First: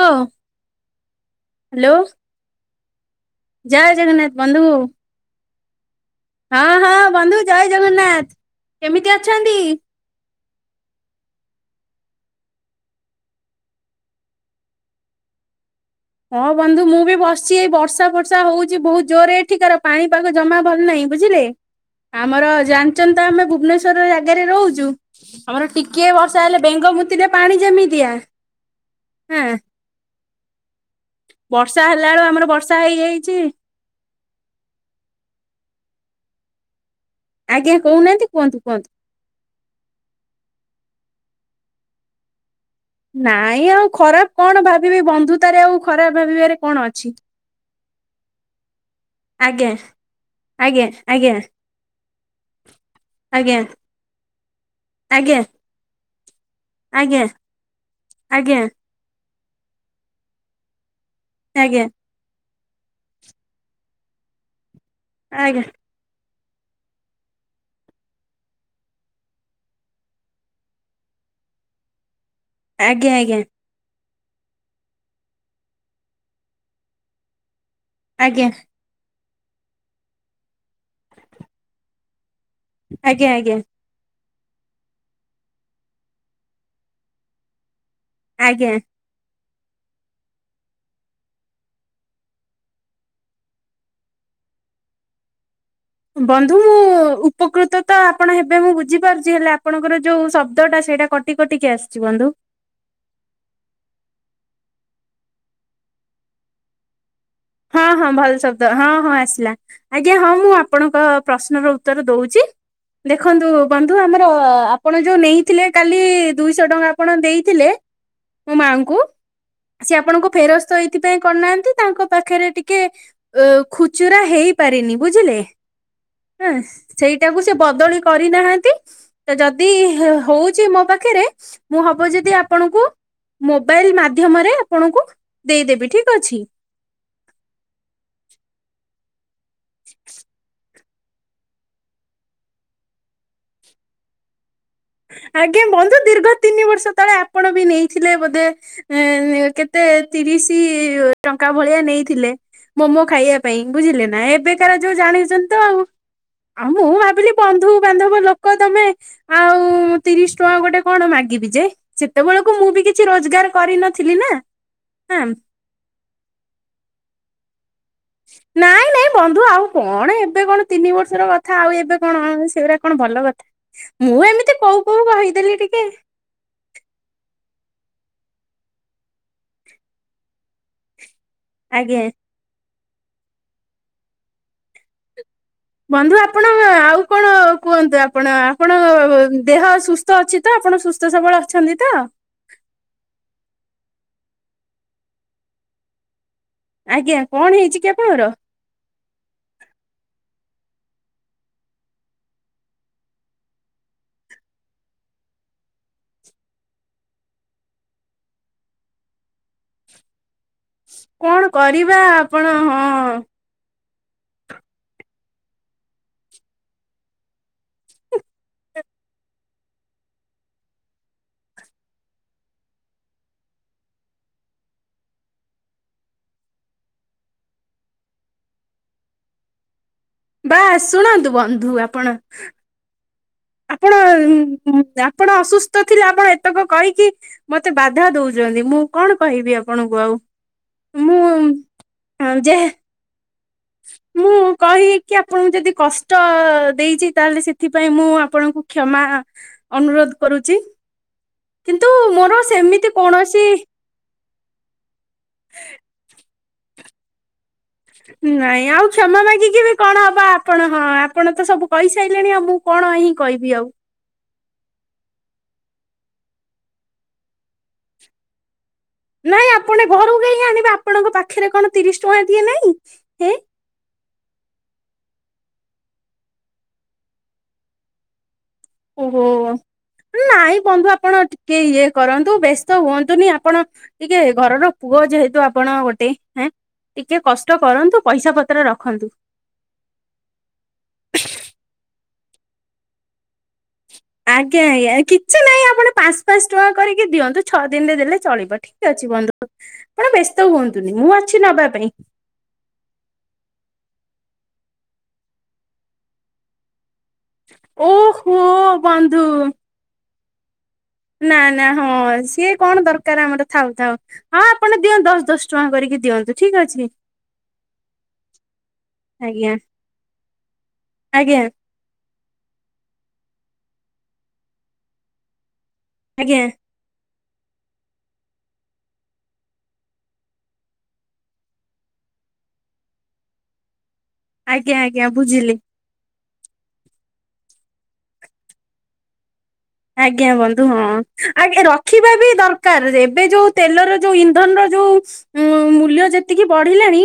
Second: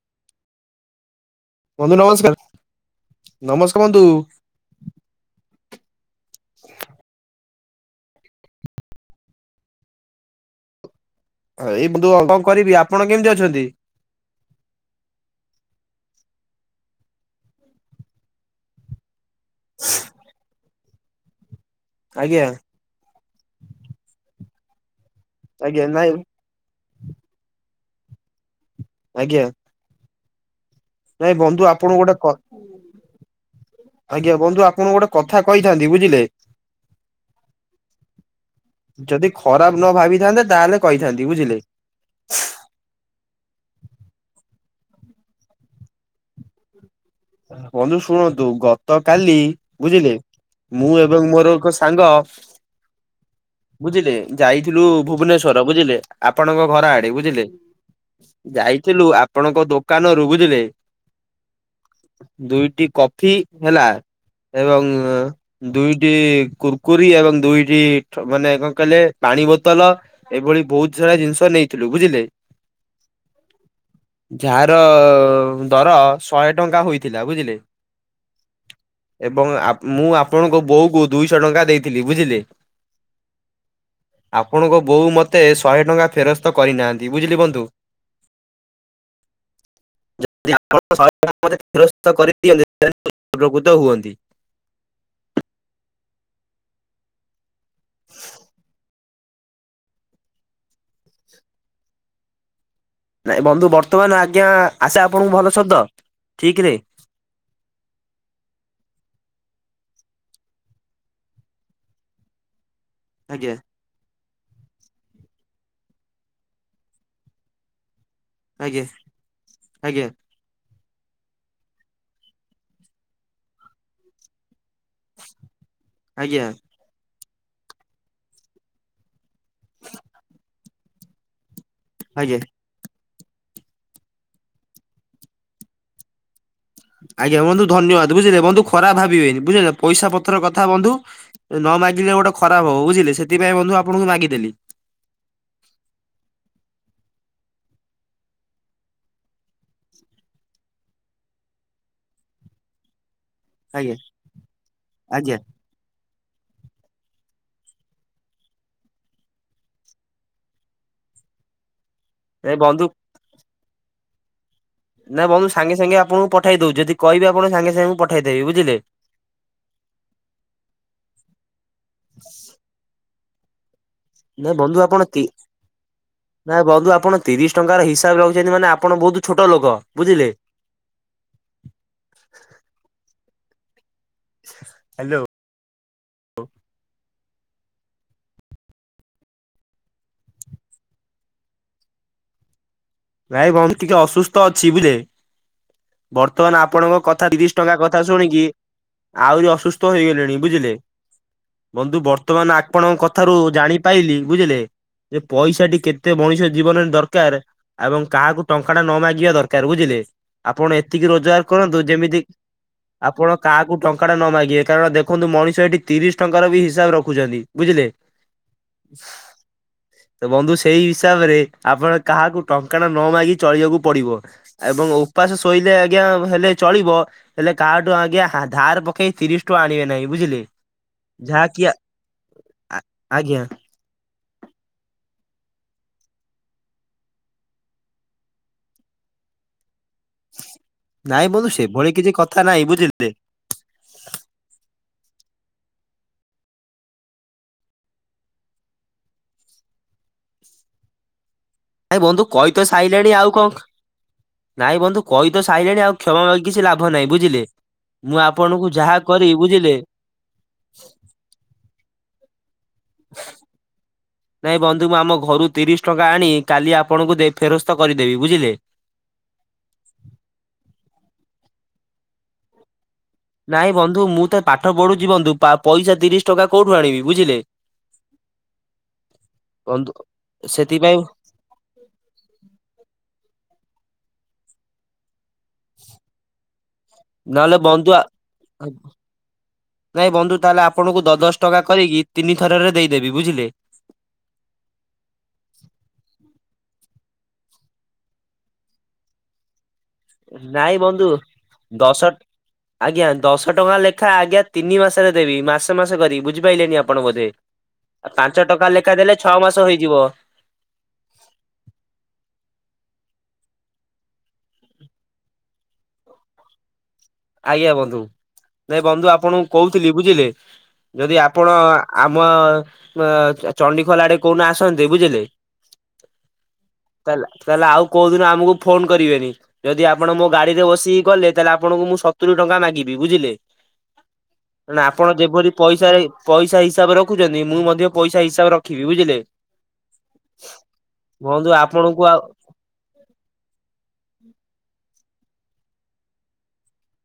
ହଁ ବନ୍ଧୁ ନମସ୍କାର। ନମସ୍କାର ଜୟ ବନ୍ଧୁ ଜଗନ୍ନାଥ ବନ୍ଧୁ। ହଁ ହଁ ବନ୍ଧୁ। ଜୟ ଜଗନ୍ନାଥ କେମିତି ଅଛନ୍ତି? ଏଇ ବନ୍ଧୁ [inaudible] କଣ କରିବି ଆପଣ କେମିତି ଅଛନ୍ତି? ହଁ ବନ୍ଧୁ ମୁଁ ବି ବସିଛି ଏଇ ବର୍ଷା ବର୍ଷା ହଉଛି ବହୁତ ଜୋରରେ ଏଠିକାର ପାଣିପାଗ ଜମା ଭଲ ନାହିଁ ବୁଝିଲେ, ଆଜ୍ଞା ଆମର ଜାଣିଛନ୍ତି ତ ଆମେ ଭୁବନେଶ୍ଵର ଜାଗାରେ ରହୁଛୁ। ଆମର ଆଜ୍ଞା ଟିକେ ନାଇଁ ବର୍ଷା ହେଲେ ବେଙ୍ଗ ମୁତିଲେ ପାଣି ଯେମିତିଆ ହଁ ଆଜ୍ଞା ନାଇଁ ବନ୍ଧୁ ବର୍ଷା ଆପଣଙ୍କୁ ହେଲା ଗୋଟେ ବେଳକୁ କ ଆମର ବର୍ଷା ହେଇଯାଇଛି ଆଜ୍ଞା ବନ୍ଧୁ ଆପଣ ଗୋଟେ କଥା କହିଥାନ୍ତି ବୁଝିଲେ। ଆଜ୍ଞା କହୁନାହାନ୍ତି କୁହନ୍ତୁ କୁହନ୍ତୁ। ଯଦି ଖରାପ ନ ଭାବିଥାନ୍ତେ ତାହେଲେ କହିଥାନ୍ତି ବୁଝିଲେ। ନାଇଁ ଆଉ ଖରାପ କଣ ଭାବିବି ବନ୍ଧୁତାରେ ଆଉ ଖରାପ ଭାବିବାରେ କଣ ଅଛି। ବନ୍ଧୁ ଶୁଣନ୍ତୁ ଗ ତ କାଲି ଆଜ୍ଞା ବୁଝିଲେ, ଆଜ୍ଞା ମୁ ଏବଂ ଆଜ୍ଞା ମୋର କ ସାଙ୍ଗ ଆଜ୍ଞା ବୁଝିଲେ ଯାଇଥିଲୁ ଆଜ୍ଞା ଆଜ୍ଞା। ଭୁବନେଶ୍ଵର ବୁଝିଲେ ଆପଣଙ୍କ ଘର ଆଡ଼େ ଆଜ୍ଞା ବୁଝିଲେ, ଆଜ୍ଞା ଯାଇଥିଲୁ ଆପଣଙ୍କ ଦୋକାନରୁ ବୁଝିଲେ ଆଜ୍ଞା ଦୁଇଟି କଫି ହେଲା ଏବଂ ଆଜ୍ଞା ଦୁଇଟି କୁର୍ କୁରି ଏବଂ ଦୁଇଟି ମାନେ କଣ କହିଲେ ପାଣି ବୋତଲ ଏଭଳି ବହୁତ ସାରା ଜିନିଷ ନେଇଥିଲୁ ବୁଝିଲେ। ଆଜ୍ଞା ଆଜ୍ଞା ଯାହାର ଦର ଶହେ ଟଙ୍କା ହୋଇଥିଲା ବୁଝିଲେ। ଆଜ୍ଞା ଏବଂ ମୁଁ ଆପଣଙ୍କ ବୋଉ କୁ ଦୁଇଶହ ଟଙ୍କା ଦେଇଥିଲି ବୁଝିଲେ। ଆଜ୍ଞା ଆଜ୍ଞା ଆପଣଙ୍କ ବୋଉ ମୋତେ ଶହେ ଟଙ୍କା ଫେରସ୍ତ କରିନାହାନ୍ତି ବୁଝିଲି ବନ୍ଧୁ। ଆଜ୍ଞା ଯ [inaudible] କାମରେ ଫେରସ୍ତ କରିକି ହେଲେ [unintelligible] ଉପକୃତ ହୁଅନ୍ତି। ବନ୍ଧୁ ମୁଁ ଉପକୃତ ତ ଆପଣ ହେବେ ମୁଁ ବୁଝିପାରୁଛି। ହେଲେ ଆପଣଙ୍କର ଯୋଉ ଶବ୍ଦ ଟା ସେଇଟା କଟି କଟିିକି ଆସିଛି ବନ୍ଧୁ। ନାଇଁ ବନ୍ଧୁ ବର୍ତ୍ତମାନ ଆଜ୍ଞା ଆସେ ଆପଣଙ୍କୁ ଭଲ ଶବ୍ଦ ଠିକ୍ ରେ। ହଁ ହଁ ଭଲ ଶବ୍ଦ ହଁ ହଁ ଆସିଲା। ଆଜ୍ଞା ହଁ ମୁଁ ଆପଣଙ୍କ ପ୍ରଶ୍ନର ଉତ୍ତର ଦଉଛି। ଦେଖନ୍ତୁ ଆଜ୍ଞା ବ ତୁ ଆମର ଆପଣ ଯୋଉ ନେଇଥିଲେ କାଲି ଦୁଇଶହ ଟଙ୍କା ଆପଣ ଦେଇଥିଲେ ମୋ ଆଜ୍ଞା ମାଙ୍କୁ ସେ ଆଜ୍ଞା ଆପଣଙ୍କ ଫେରସ୍ତ ଏଇଥିପାଇଁ କରିନାହାନ୍ତି ତାଙ୍କ ପାଖରେ ଟିକେ ଅ ଖୁଚୁରା ହେଇପାରିନି ବୁଝିଲେ ଆଜ୍ଞା ଆଁ। ସେଇଟାକୁ ସେ ବଦଳି କରିନାହାନ୍ତି। ତ ଯଦି ହଉଛି ମୋ ପାଖରେ ମୁଁ ହବ ଯଦି ଆଜ୍ଞା ଆପଣଙ୍କୁ ମୋବାଇଲ ମାଧ୍ୟମରେ ଆପଣଙ୍କୁ ଦେଇଦେବି ଠିକ୍ ଅଛି। ଆଜ୍ଞା ବନ୍ଧୁ ଧନ୍ୟବାଦ ବୁଝିଲେ ବନ୍ଧୁ ଖରାପ ଭାବିବେନି ବୁଝିଲେ, ପଇସା ପତ୍ର କଥା ବନ୍ଧୁ ନ ମାଗିଲେ ଗୋଟେ ଖରାପ ହବ। ବୁଝିଲେ ସେଥିପାଇଁ ବନ୍ଧୁ ଆପଣଙ୍କୁ ମାଗିଦେଲି। ଆଜ୍ଞା ବନ୍ଧୁ ଦୀର୍ଘ ତିନି ବର୍ଷ ତଳେ ଆପଣ ବି ନେଇଥିଲେ ବୋଧେ କେତେ ତିରିଶ ଟଙ୍କା ଭଳିଆ ନେଇଥିଲେ ମୋମୋ ଖାଇବା ପାଇଁ ଆଜ୍ଞା ବୁଝିଲେ, ନା ଏବେକାର ଯୋଉ ଆଜ୍ଞା ଜାଣିଛନ୍ତି ତ ଆଉ ଆଉ ମୁଁ ଭାବିଲି ବନ୍ଧୁ ବାନ୍ଧବ ଲୋକ ତମେ ଆଉ ମୁଁ ତିରିଶ ଟଙ୍କା ଗୋଟେ କଣ ମାଗିବି ଯେ, ଏ ସେତେବେଳକୁ ବନ୍ଧୁ ମୁଁବି କିଛି ରୋଜଗାର କରିନଥିଲି ନା ନା ହଁ ବନ୍ଧୁ ସାଙ୍ଗେ ସାଙ୍ଗେ ଆପଣଙ୍କୁ ପଠେଇ ଦଉଛି, ଯଦି କହିବେ ଆପଣ ସାଙ୍ଗେ ସାଙ୍ଗେ ମୁଁ ପ ନାଇଁ ନାଇଁ ବନ୍ଧୁ ଆଉ କଣ ଏବେ କଣ ତିନି ବର୍ଷର କଥା ଆଉ ଏବେ କଣ ସେଗୁଡ଼ା କଣ ଭଲ କଥା ମୁଁ ନାଇଁ ଏମିତି ବନ୍ଧୁ କହୁ ଆପଣ କହୁ ତି କହିଦେଲି ଟିକେ ନାଇଁ ବନ୍ଧୁ ଆପଣ ତିରିଶ ଟଙ୍କାର ହିସାବ ରଖୁଛନ୍ତି ମାନେ ଆପଣ ବହୁତ ଛୋଟ ଲୋକ ବୁଝିଲେ ଆଜ୍ଞା। ହ୍ୟାଲୋ। ବନ୍ଧୁ ଆପଣ ଆଉ କଣ କୁହନ୍ତୁ ଆପଣ ଆପଣଙ୍କ ଦେହ ସୁସ୍ଥ ସୁସ୍ଥ ଅଛି ତ ଆପଣ ସୁସ୍ଥ ସବଳ ଅଛନ୍ତି ତ? ନାଇ ବନ୍ଧୁ ଟିକେ ଅସୁସ୍ଥ ଅଛି ବୁଝିଲେ? ବର୍ତ୍ତମାନ ଆପଣଙ୍କ ଆଜ୍ଞା କଥା କଣ ତିରିଶ ଟଙ୍କା ହେଇଛି କି କଥା ଆପଣଙ୍କର ଶୁଣିକି ଆହୁରି ଅସୁସ୍ଥ ହେଇଗଲିଣି ବୁଝିଲେ ବନ୍ଧୁ ବର୍ତ୍ତମାନ ଆପଣଙ୍କ କଥାରୁ ଜାଣିପାଇଲିି ବୁଝିଲେ ଯେ ପଇସାଟି କେତେ ମଣିଷ ଜୀବନରେ ଦରକାର ଏବଂ କାହାକୁ ଟଙ୍କା ଟେ ନ ମାଗିବା ଦରକାର ବୁଝିଲେ? ଆପଣ ଏତିକି କଣ ରୋଜଗାର କରନ୍ତୁ କରିବା ଯେମିତି ଆପଣ ହଁ। ଆପଣ କାହାକୁ ଟଙ୍କା ଟେ ନ ମାଗିବେ କାରଣ ଦେଖନ୍ତୁ ମଣିଷ ଏଠି ତିରିଶ ଟଙ୍କାର ବି ହିସାବ ରଖୁଛନ୍ତି ବୁଝିଲେ? ତ ବନ୍ଧୁ ସେଇ ହିସାବରେ ଆପଣ କାହାକୁ ଟଙ୍କା ଟା ନ ମାଗି ଚଳିବାକୁ ପଡିବ ଏବଂ ଉପାସ ଶୋଇଲେ ଆଜ୍ଞା ହେଲେ ଚଳିବ ହେଲେ କାହାଠୁ ଆଜ୍ଞା ଧାର ପକେଇ ତିରିଶ ଆଣିବେ ନାହିଁ ବୁଝିଲି ବା ଶୁଣନ୍ତୁ ଯାହାକି ବନ୍ଧୁ ଆପଣ ଆଜ୍ଞା। ଆପଣ ଆପଣ ଅସୁସ୍ଥ ଥିଲେ ଆପଣ ଏତକ କହିକି ମତେ ବାଧା ଦଉଛନ୍ତି ମୁଁ କଣ କହିବି ଆପଣଙ୍କୁ ଆଉ ନାଇଁ ମୁଁ ମଧୁ ସେ ଭଳି କିଛି କଥା ଯେ ନାଇଁ ବୁଝିଲେ ମୁଁ କହିକି ଆପଣଙ୍କୁ ଯଦି କଷ୍ଟ ଦେଇଛି ତାହେଲେ ସେଥିପାଇଁ ମୁଁ ଆପଣଙ୍କୁ କ୍ଷମା ଅନୁରୋଧ କରୁଛି କିନ୍ତୁ ନାଇଁ ବନ୍ଧୁ ମୋର କହି ତ ସେମିତି ସାଇଲେଣି ଆଉ କୌଣସି କଣ ନାଇଁ ବନ୍ଧୁ କହି ତ ସାଇଲେଣି ଆଉ କ୍ଷମା ଲାଗ କିଛି ଲାଭ ନାହିଁ ବୁଝିଲେ? ମୁଁ ଆପଣଙ୍କୁ ନାଇଁ ଆଉ ଯାହା କ୍ଷମା କରିବି ମାଗିକି ବୁଝିଲେ। ବି କଣ ହବ ଆପଣ ହଁ ଆପଣ ତ ସବୁ କହିସାରିଲେଣି ଆଉ ମୁଁ କଣ ହିଁ କହିବି ଆଉ ନାଇଁ ବନ୍ଧୁ ମୁ ଆମ ଘରୁ ତିରିଶ ଟଙ୍କା ଆଣି କାଲି ଆପଣଙ୍କୁ ଫେରସ୍ତ କରିଦେବି ବୁଝିଲେ ନାଇଁ ଆପଣ ଘରୁ କାହିଁ ଆଣିବେ ଆପଣଙ୍କ ପାଖରେ କଣ ତିରିଶ ଟଙ୍କା ଟିଏ ନାଇଁ ହେ? ନାଇଁ ବନ୍ଧୁ ମୁଁ ତ ପାଠ ପଢୁଛିି ବନ୍ଧୁ ପଇସା ତିରିଶ ଟଙ୍କା କୋଉଠୁ ଆଣିବି ବୁଝିଲେ? ଓହୋ ବନ୍ଧୁ ନାଇଁ ବନ୍ଧୁ ସେଥିପାଇଁ ଆପଣ ଟେ ଇଏ କରନ୍ତୁ ବ୍ୟସ୍ତ ହୁଅନ୍ତୁନି ଆପଣ ଟିକେ ଘରର ପୁଅ ଯେହେତୁ ଆପଣ ଗୋଟେ ହେଁ ଟିକେ ନହେଲେ କଷ୍ଟ ବନ୍ଧୁ ଆ କରନ୍ତୁ ପଇସା ପତ୍ର ରଖନ୍ତୁ। ନାଇଁ ବନ୍ଧୁ ତାହେଲେ ଆପଣଙ୍କୁ ଦଶ ଦଶ ଟଙ୍କା କରିକି ତିନି ଥରରେ ଦେଇଦେବି ବୁଝିଲେ? ଆଜ୍ଞା ଆଜ୍ଞା କିଛି ନାହିଁ ଆପଣ ପାଞ୍ଚ ପାଞ୍ଚ ଟଙ୍କା କରିକି ଦିଅନ୍ତୁ ଛଅ ଦିନରେ ଦେଲେ ଚଳିବ ଠିକ ଠିକ ଅଛି ବନ୍ଧୁ ଆପଣ ବ୍ୟସ୍ତ ନାଇଁ ହୁଅନ୍ତୁନି ବନ୍ଧୁ ମୁଁ ଅଛି ନବା ପାଇଁ ଦଶ ଆଜ୍ଞା ଦଶ ଟଙ୍କା ଲେଖା ଆଜ୍ଞା ତିନି ମାସରେ ଦେବି ମାସେ ମାସେ କରି ବୁଝିପାରିଲେନି ଆପଣ ବୋଧେ? ଓହୋ ପାଞ୍ଚ ଟଙ୍କା ଲେଖା ଦେଲେ ବନ୍ଧୁ। ଛଅ ମାସ ହେଇଯିବ ନା ନା ହଁ ସିଏ କଣ ଦରକାର ଆମର ଥାଉ ଥାଉ ହଁ ଆପଣ ଦିଅନ୍ତୁ ଦଶ ଦଶ ଟଙ୍କା କରିକି ଦିଅନ୍ତୁ ଠିକ ଅଛି। ଆଜ୍ଞା ବନ୍ଧୁ ନାଇଁ ବନ୍ଧୁ ଆପଣଙ୍କୁ ଆଜ୍ଞା କହୁଥିଲି ବୁଝିଲେ ଯଦି ଆଜ୍ଞା ଆପଣ ଆମ ଚଣ୍ଡିଖୋଲା ଆଡେ କୋଉଦିନ ଆସନନ୍ତେ ବୁଝିଲେ ଆଜ୍ଞା। ତାେଲେ ତାହେଲେ ଆଉ କୋଉଦିନ ଆମକୁ ଫୋନ କରିବେନି ଯଦି ଆପଣ ମୋ ଗାଡି ରେ ବସିକି ଗଲେ ତାହେଲେ ଆପଣଙ୍କୁ ମୁଁ ସତୁରି ଟଙ୍କା ମାଗିବି ବୁଝିଲେ? ଆଜ୍ଞା ନା ଆଜ୍ଞା ଆପଣ ଯେପରି ବୁଝିଲି ପଇସାରେ ପଇସା ହିସାବରେ ରଖୁଚନ୍ତି ମୁଁ ମଧ୍ୟ ପଇସା ହିସାବରେ ରଖିବି ବୁଝିଲେ? ଆଜ୍ଞା ବନ୍ଧୁ ହଁ ବନ୍ଧୁ ଆଜ୍ଞା ଆପଣଙ୍କୁ ରଖିବା ଆଉ ବି ଦର କାର ଏବେ ଯୋଉ ତେଲର ଯୋଉ ଇନ୍ଧନ ର ଯୋଉ ମୂଲ୍ୟ ଯେତିକି ବଢିଲାଣି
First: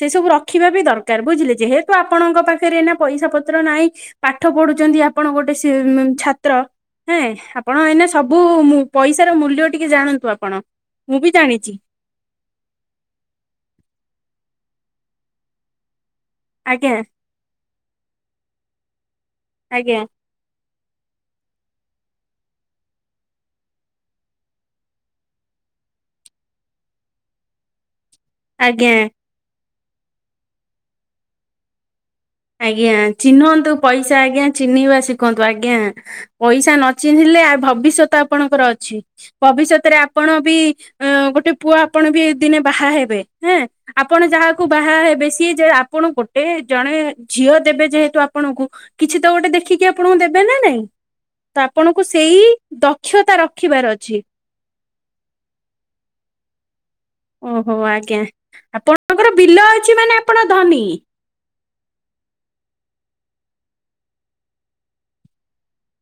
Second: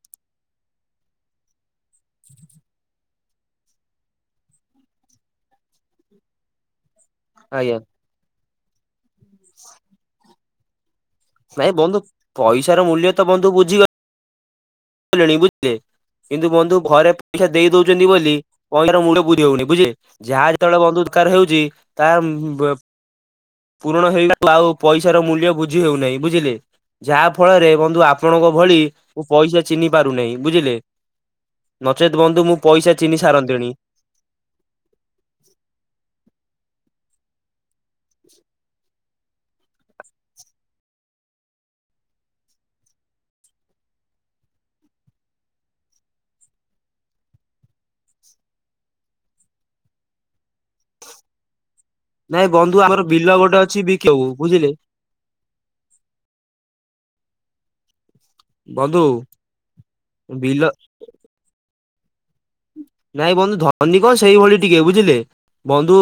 ସେ ସବୁ ରଖିବା ବି ଦରକାର ବୁଝିଲେ ଯେହେତୁ ଆପଣଙ୍କ ପାଖରେ ଏନା ପଇସା ପତ୍ର ନାଇଁ ପାଠ ପଢୁଚନ୍ତି ଆପଣ ଗୋଟେ ସି ଛାତ୍ର ହେଁ ଆଜ୍ଞା। ଆପଣ ଏଇନା ସବୁ ପଇସାର ମୂଲ୍ୟ ଟିକେ ଜାଣନ୍ତୁ ଆପଣ? ମୁଁ ବି ଜାଣିଛି ନାଇଁ ବନ୍ଧୁ ପଇସା ର ମୂଲ୍ୟ ତ ବନ୍ଧୁ ବୁଝିଗଲି ଲିନି ବୁଝିଲେ? କିନ୍ତୁ ବନ୍ଧୁ ଆଜ୍ଞା ଘରେ ପଇସା ଦେଇ ଦଉଚନ୍ତି ବୋଲି ପଇସାର ମୂଲ୍ୟ ବୁଝି ହଉନି ବୁଝିଲେ? ଆଜ୍ଞା ଯାହା ଯେତେବେଳେ ବନ୍ଧୁ ଦରକାର ହେଉଚି ତାହା ପୂରଣ ହେଇଗଲେ ଆଉ ପଇସାର ମୂଲ୍ୟ ବୁଝି ହେଉନାହିଁ ବୁଝିଲେ ଯାହା ଫଳରେ ବନ୍ଧୁ ଆପ ଆପଣଙ୍କ ଭଳି ଆଜ୍ଞା ମୁଁ ପଇସା ଚିହ୍ନି ପାରୁ ନେଇଁ ବୁଝିଲେ ନଚେତ୍ ବନ୍ଧୁମୁଁ ଆଜ୍ଞା ଚିହ୍ନନ୍ତୁ ପଇସା ଆଜ୍ଞା ଚିହ୍ନିବା ଶିଖନ୍ତୁ ଆଜ୍ଞା। ପଇସା ନଚିହ୍ନିଲେ ଭବିଷ୍ୟତ ଆପଣଙ୍କର ଅଛି। ଭବିଷ୍ୟତରେ ଆପଣ ବି ଗୋଟେ ପୁଅ ଆପଣ ବି ଦିନେ ବାହା ହେବେ ହେଁ। ଆପଣ ଯାହାକୁ ବାହା ହେବେ ସିଏ ଯେ ଆପଣ ଗୋଟେ ଜଣେ ଝିଅ ଦେବେ ଯେହେତୁ ଆପଣଙ୍କୁ କିଛି ତ ଗୋଟେ ଦେଖିକି ଆପଣଙ୍କୁ ଦେବେ ନା ନାଇଁ? ତ ଆପଣଙ୍କୁ ସେଇ ନାଇଁ ବନ୍ଧୁ ଆମର ବିଲ ଦକ୍ଷତା ଗୋଟେ ରଖିବାର ବିକିବାକୁ ଅଛି। ବୁଝିଲେ? ଓହୋ ଆଜ୍ଞା ବନ୍ଧୁ ଆପଣଙ୍କର ବିଲ ଅଛି ମାନେ ଆପଣ ବିଲ ଧନୀ। ନାଇଁ ବନ୍ଧୁ ଧନୀ କଣ ସେଇଭଳି ଟିକେ ବୁଝିଲେ ବନ୍ଧୁ।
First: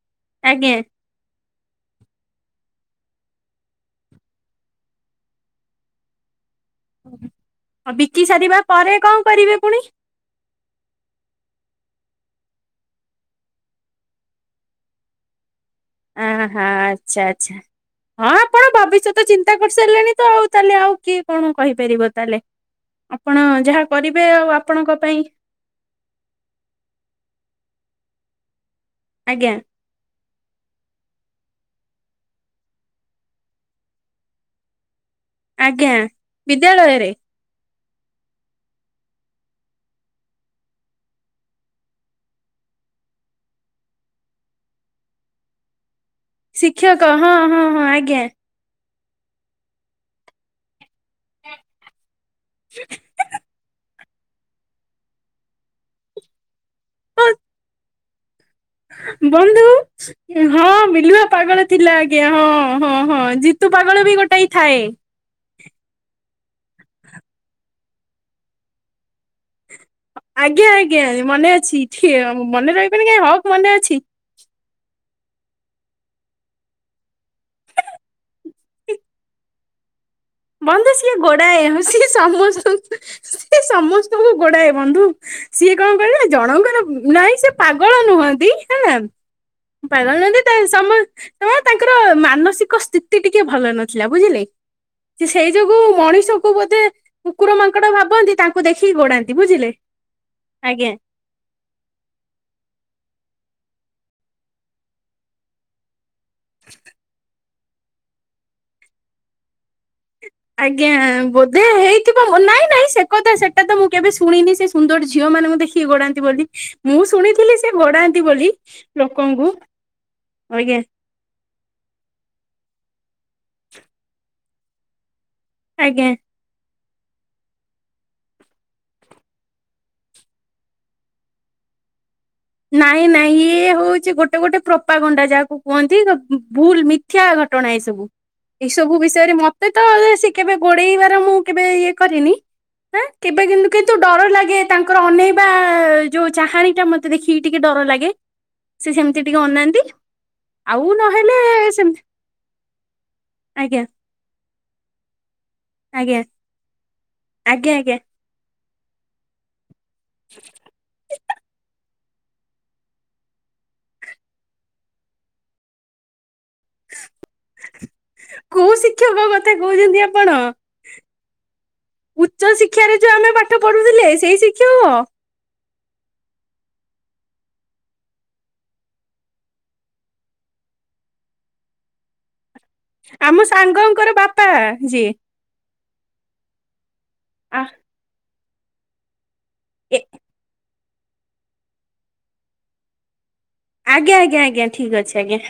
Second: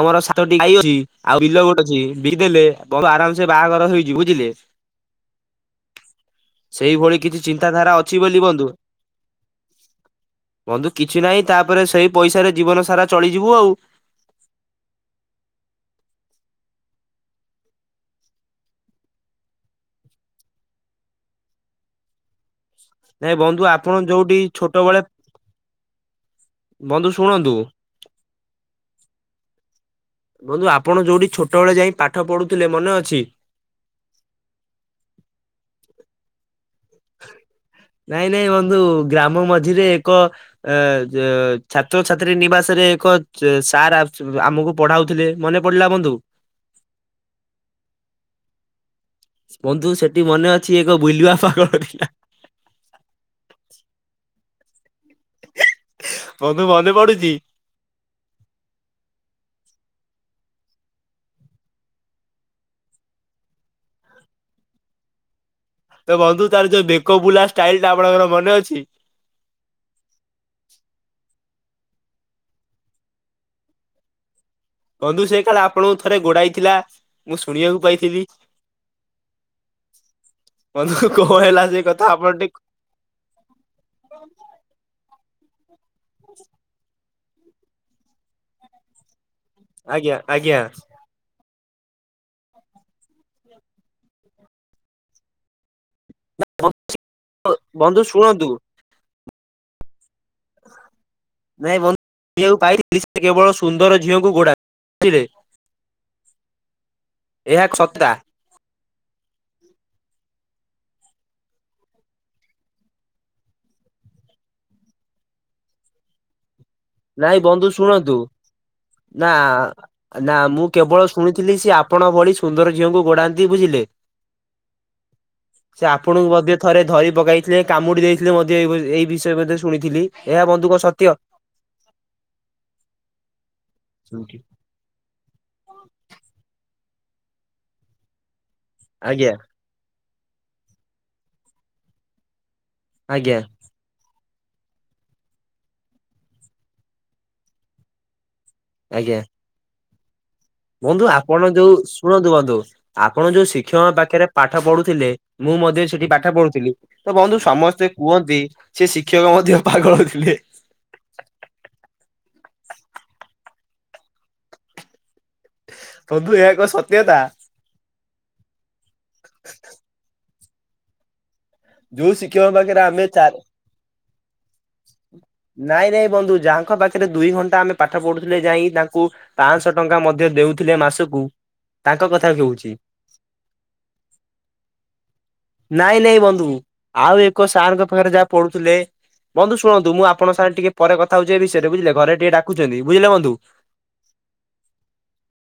ଆମର ସାତଟି ଆଜ୍ଞା। ଗାଈ ଅଛି ଆଉ ବିଲ ଗୋଟ ଅଛି ବିକି ଦେଲେ ବନ୍ଧୁ ଆରାମସେ ବାହାଘର ହେଇଯିବ ବୁଝିଲେ? ସେଇଭଳି କିଛି ଚିନ୍ତାଧାରା ଅଛି ବୋଲି ବନ୍ଧୁ ହେ କଣ କରିବେ ପୁଣି? ବନ୍ଧୁ କିଛି ନାଇଁ ତାପରେ ସେଇ ପଇସାରେ ଜୀବନ ସାରା ଚଳିଯିବୁ ଆଉ। ଆ ହା ଆଚ୍ଛା ଆଚ୍ଛା। ହଁ ଆପଣ ଭବିଷ୍ୟତ ଚିନ୍ତା କରିସାରିଲେଣି ତ ଆଉ ତାହେଲେ ଆଉ କିଏ କଣ କହିପାରିବ ତାହେଲେ। ନାଇଁ ଆପଣ ବନ୍ଧୁ ଯାହା ଆପଣ କରିବେ ଯୋଉଠି ଆଉ ଆପଣଙ୍କ ଛୋଟବେଳେ ପାଇଁ ବନ୍ଧୁ ଶୁଣନ୍ତୁ। ଆଜ୍ଞା। ବନ୍ଧୁ ଆପଣ ଯୋଉଠି ଛୋଟବେଳେ ଯାଇ ପାଠ ପଢ଼ୁଥିଲେ ମନେ ଅଛି? ଆଜ୍ଞା ବିଦ୍ୟାଳୟରେ। ନାଇଁ ନାଇଁ ବନ୍ଧୁ ଗ୍ରାମ ମଝିରେ ଏକ ଏ ଯେ ଛାତ୍ରଛାତ୍ରୀ ନିବାସରେ ଏକ ସାର ଆସୁ ଆମକୁ ପଢାଉଥିଲେ ମନେ ପଡିଲା ବନ୍ଧୁ? ଶିକ୍ଷକ ହଁ ହଁ ହଁ ଆଜ୍ଞା। ବନ୍ଧୁ ସେଠି ମନେ ଅଛି ଏକ ବିଲୁଆ ପାଗଳ ଥିଲା? [unintelligible] ବନ୍ଧୁ ମନେ ହଁ ପଡୁଚି? ବନ୍ଧୁ। ହଁ ବିଲୁଆ ପାଗଳ ଥିଲା ଆଜ୍ଞା ହଁ ହଁ ହଁ ଜିତୁ ପାଗଳ ବି ଗୋଟାଏ ଥାଏ? ତ ବନ୍ଧୁ ତାର ଯୋଉ ବେକ ବୁଲା ଷ୍ଟାଇଲି ଟା ଆପଣଙ୍କର ମନେ ଅଛି? ଆଜ୍ଞା ଆଜ୍ଞା ମନେ ଅଛି ଠିୟ ମନେ ରହିବନି କାଇଁ ହକ୍ ମନେ ଅଛି। ବନ୍ଧୁ ସେ କାଳେ ଆପଣଙ୍କୁ ଥରେ ଗୋଡାଇଥିଲା ମୁଁ ଶୁଣିବାକୁ ପାଇଥିଲି? ବନ୍ଧୁ ସିଏ କଣ ହେଲା ଗୋଡାଏ ସେ କଥା ସିଏ ଆପଣ ଟିକେ ସମସ୍ତଙ୍କୁ ସିଏ ସମସ୍ତଙ୍କୁ ଗୋଡାଏ ବନ୍ଧୁ। ସିଏ କଣ କହିଲ ଜଣଙ୍କର, ନାଇଁ ସେ ପାଗଳ ନୁହନ୍ତି ହେଲା। ପାଗଳ ଆଜ୍ଞା ନୁହଁନ୍ତି ତ ଆଜ୍ଞା। ସମ ହଁ ତାଙ୍କର ମାନସିକ ସ୍ଥିତି ଟିକେ ଭଲ ନଥିଲା ବୁଝିଲେ। ସେଇ ଯୋଗୁ ମଣିଷ କୁ ବୋଧେ କୁକୁର ମାଙ୍କଡ ବନ୍ଧୁ ଭାବନ୍ତି, ଶୁଣନ୍ତୁ ତାଙ୍କୁ ଦେଖ ଖି ଗୋଡାନ୍ତି ବୁଝିଲେ। ଆଜ୍ଞା। ନାଇଁ ବନ୍ଧୁ [unintelligible] ପାଇଥିଲି ସେ କେବଳ ସୁନ୍ଦର ଝିଅକୁ ଗୋଡା [unintelligible] ବୁଝିଲେ। [inaudible] [inaudible] ଏହା। [inaudible] ଆଜ୍ଞା ବୋଧେ ହେଇଥିବ [unintelligible] ନାଇଁ ନାଇଁ ସେ କଥା ସେଟା ତ ମୁଁ କେବେ ଶୁଣିନି, ସେ ସୁନ୍ଦର ଝିଅ ମାନଙ୍କୁ ଦେଖିକି ଗୋଡାନ୍ତି ବୋଲି। ମୁଁ ନାଇଁ ଶୁଣିଥିଲି ବନ୍ଧୁ ସେ ଶୁଣନ୍ତୁ ଘୋଡାନ୍ତି ବୋଲି ନା ଲୋକଙ୍କୁ। ନା ମୁଁ ଆଜ୍ଞା। କେବଳ ଶୁଣିଥିଲି ସେ ଆପଣ ଭଳି ସୁନ୍ଦର ଝିଅଙ୍କୁ ଗୋଡାନ୍ତି ବୁଝିଲେ। ସେ ଆଜ୍ଞା। ଆପଣଙ୍କୁ ମଧ୍ୟ ଥରେ ଧରି ପକେଇଥିଲେ କାମୁଡି ଦେଇଥିଲେ ମଧ୍ୟ [unintelligible] ଏଇ ବିଷୟରେ ମଧ୍ୟ ଶୁଣିଥିଲି। ଏହା ବନ୍ଧୁଙ୍କ କଣ ସତ୍ୟ? ନାଇଁ ନାଇଁ ଇଏ ହଉଛି ଗୋଟେ ଗୋଟେ ପ୍ରପା ଗଣ୍ଡା, ଯାହାକୁ କୁହନ୍ତି [unintelligible] ଭୁଲ ମିଥ୍ୟା ଘଟଣା ଏଇସବୁ। ଏଇ ସବୁ ଆଜ୍ଞା ବିଷୟରେ ମତ ତ କେବେ ଗୋଡେଇବାର ମୁଁ କେବେ ଇଏ କରିନି। [unintelligible] ଆଜ୍ଞା କେବେ କିନ୍ତୁ କିନ୍ତୁ ଡର ଲାଗେ ତାଙ୍କର ଅନେଇବା ଯୋଉ ଚାହାଣୀ ଟା ମତେ ଦେଖିକି ଟିକେ ଡର ଲାଗେ। ସେ ଆଜ୍ଞା ସେମିତି ଟିକେ ଅନାନ୍ତି। ଆଉ ବନ୍ଧୁ ନହେଲେ ଆପଣ ଯୋଉ ସେମତି ଶୁଣନ୍ତୁ ବନ୍ଧୁ, ଆପଣ ଯୋଉ ଆଜ୍ଞା ଶିକ୍ଷକ ପାଖରେ ପାଠ ପଢୁଥିଲେ ମୁଁ ମଧ୍ୟ ସେଠି ଆଜ୍ଞା ପାଠ ପଢୁଥିଲି। ତ ବନ୍ଧୁ ଆଜ୍ଞା ସମସ୍ତେ ଆଜ୍ଞା। କୁହନ୍ତି ସେ ଶିକ୍ଷକ ମଧ୍ୟ ପାଗଳ ଥିଲେ। ବନ୍ଧୁ ଏହା ଏକ ସତ୍ୟତା। କୋଉ ଶିକ୍ଷକ କଥା କହୁଛନ୍ତି ଆପଣ? ଯୋଉ ଉଚ୍ଚ ଶିକ୍ଷକଙ୍କ ପାଖରେ ଶିକ୍ଷାରେ ଯୋଉ ଚା ଆମେ ପାଠ ପଢୁଥିଲେ ସେଇ ଶିକ୍ଷକ। ନାଇଁ ନାଇଁ ବନ୍ଧୁ ଯାହାଙ୍କ ପାଖରେ ଦୁଇ ଘଣ୍ଟା ଆମେ ପାଠ ପଢୁଥିଲେ ଯାଇ ତାଙ୍କୁ ପାଞ୍ଚଶହ ଟଙ୍କା ମଧ୍ୟ ଦେଉଥିଲେ ମାସକୁ ତାଙ୍କ କଥା କହୁଛି। ଆମ ସାଙ୍ଗଙ୍କର ବାପା ଯିଏ। ନାଇଁ ନାଇଁ ବନ୍ଧୁ ଆଉ ଏକ ଆ ସାରଙ୍କ ପାଖରେ ଯାହା ପଢୁଥିଲେ। ବନ୍ଧୁ ଶୁଣନ୍ତୁ ଏ ମୁଁ ଆପଙ୍କ ସାଙ୍ଗ ଟିକେ ପରେ କଥା ହଉଛି ଏ ବିଷୟରେ ବୁଝିଲେ ଘରେ ଟିକେ ଡାକୁଛନ୍ତି ବୁଝିଲେ ବନ୍ଧୁ। ଆଜ୍ଞ ଆଜ୍ଞ ଆଜ୍ଞା ଠିକ ଅଛି ଆଜ୍ଞା।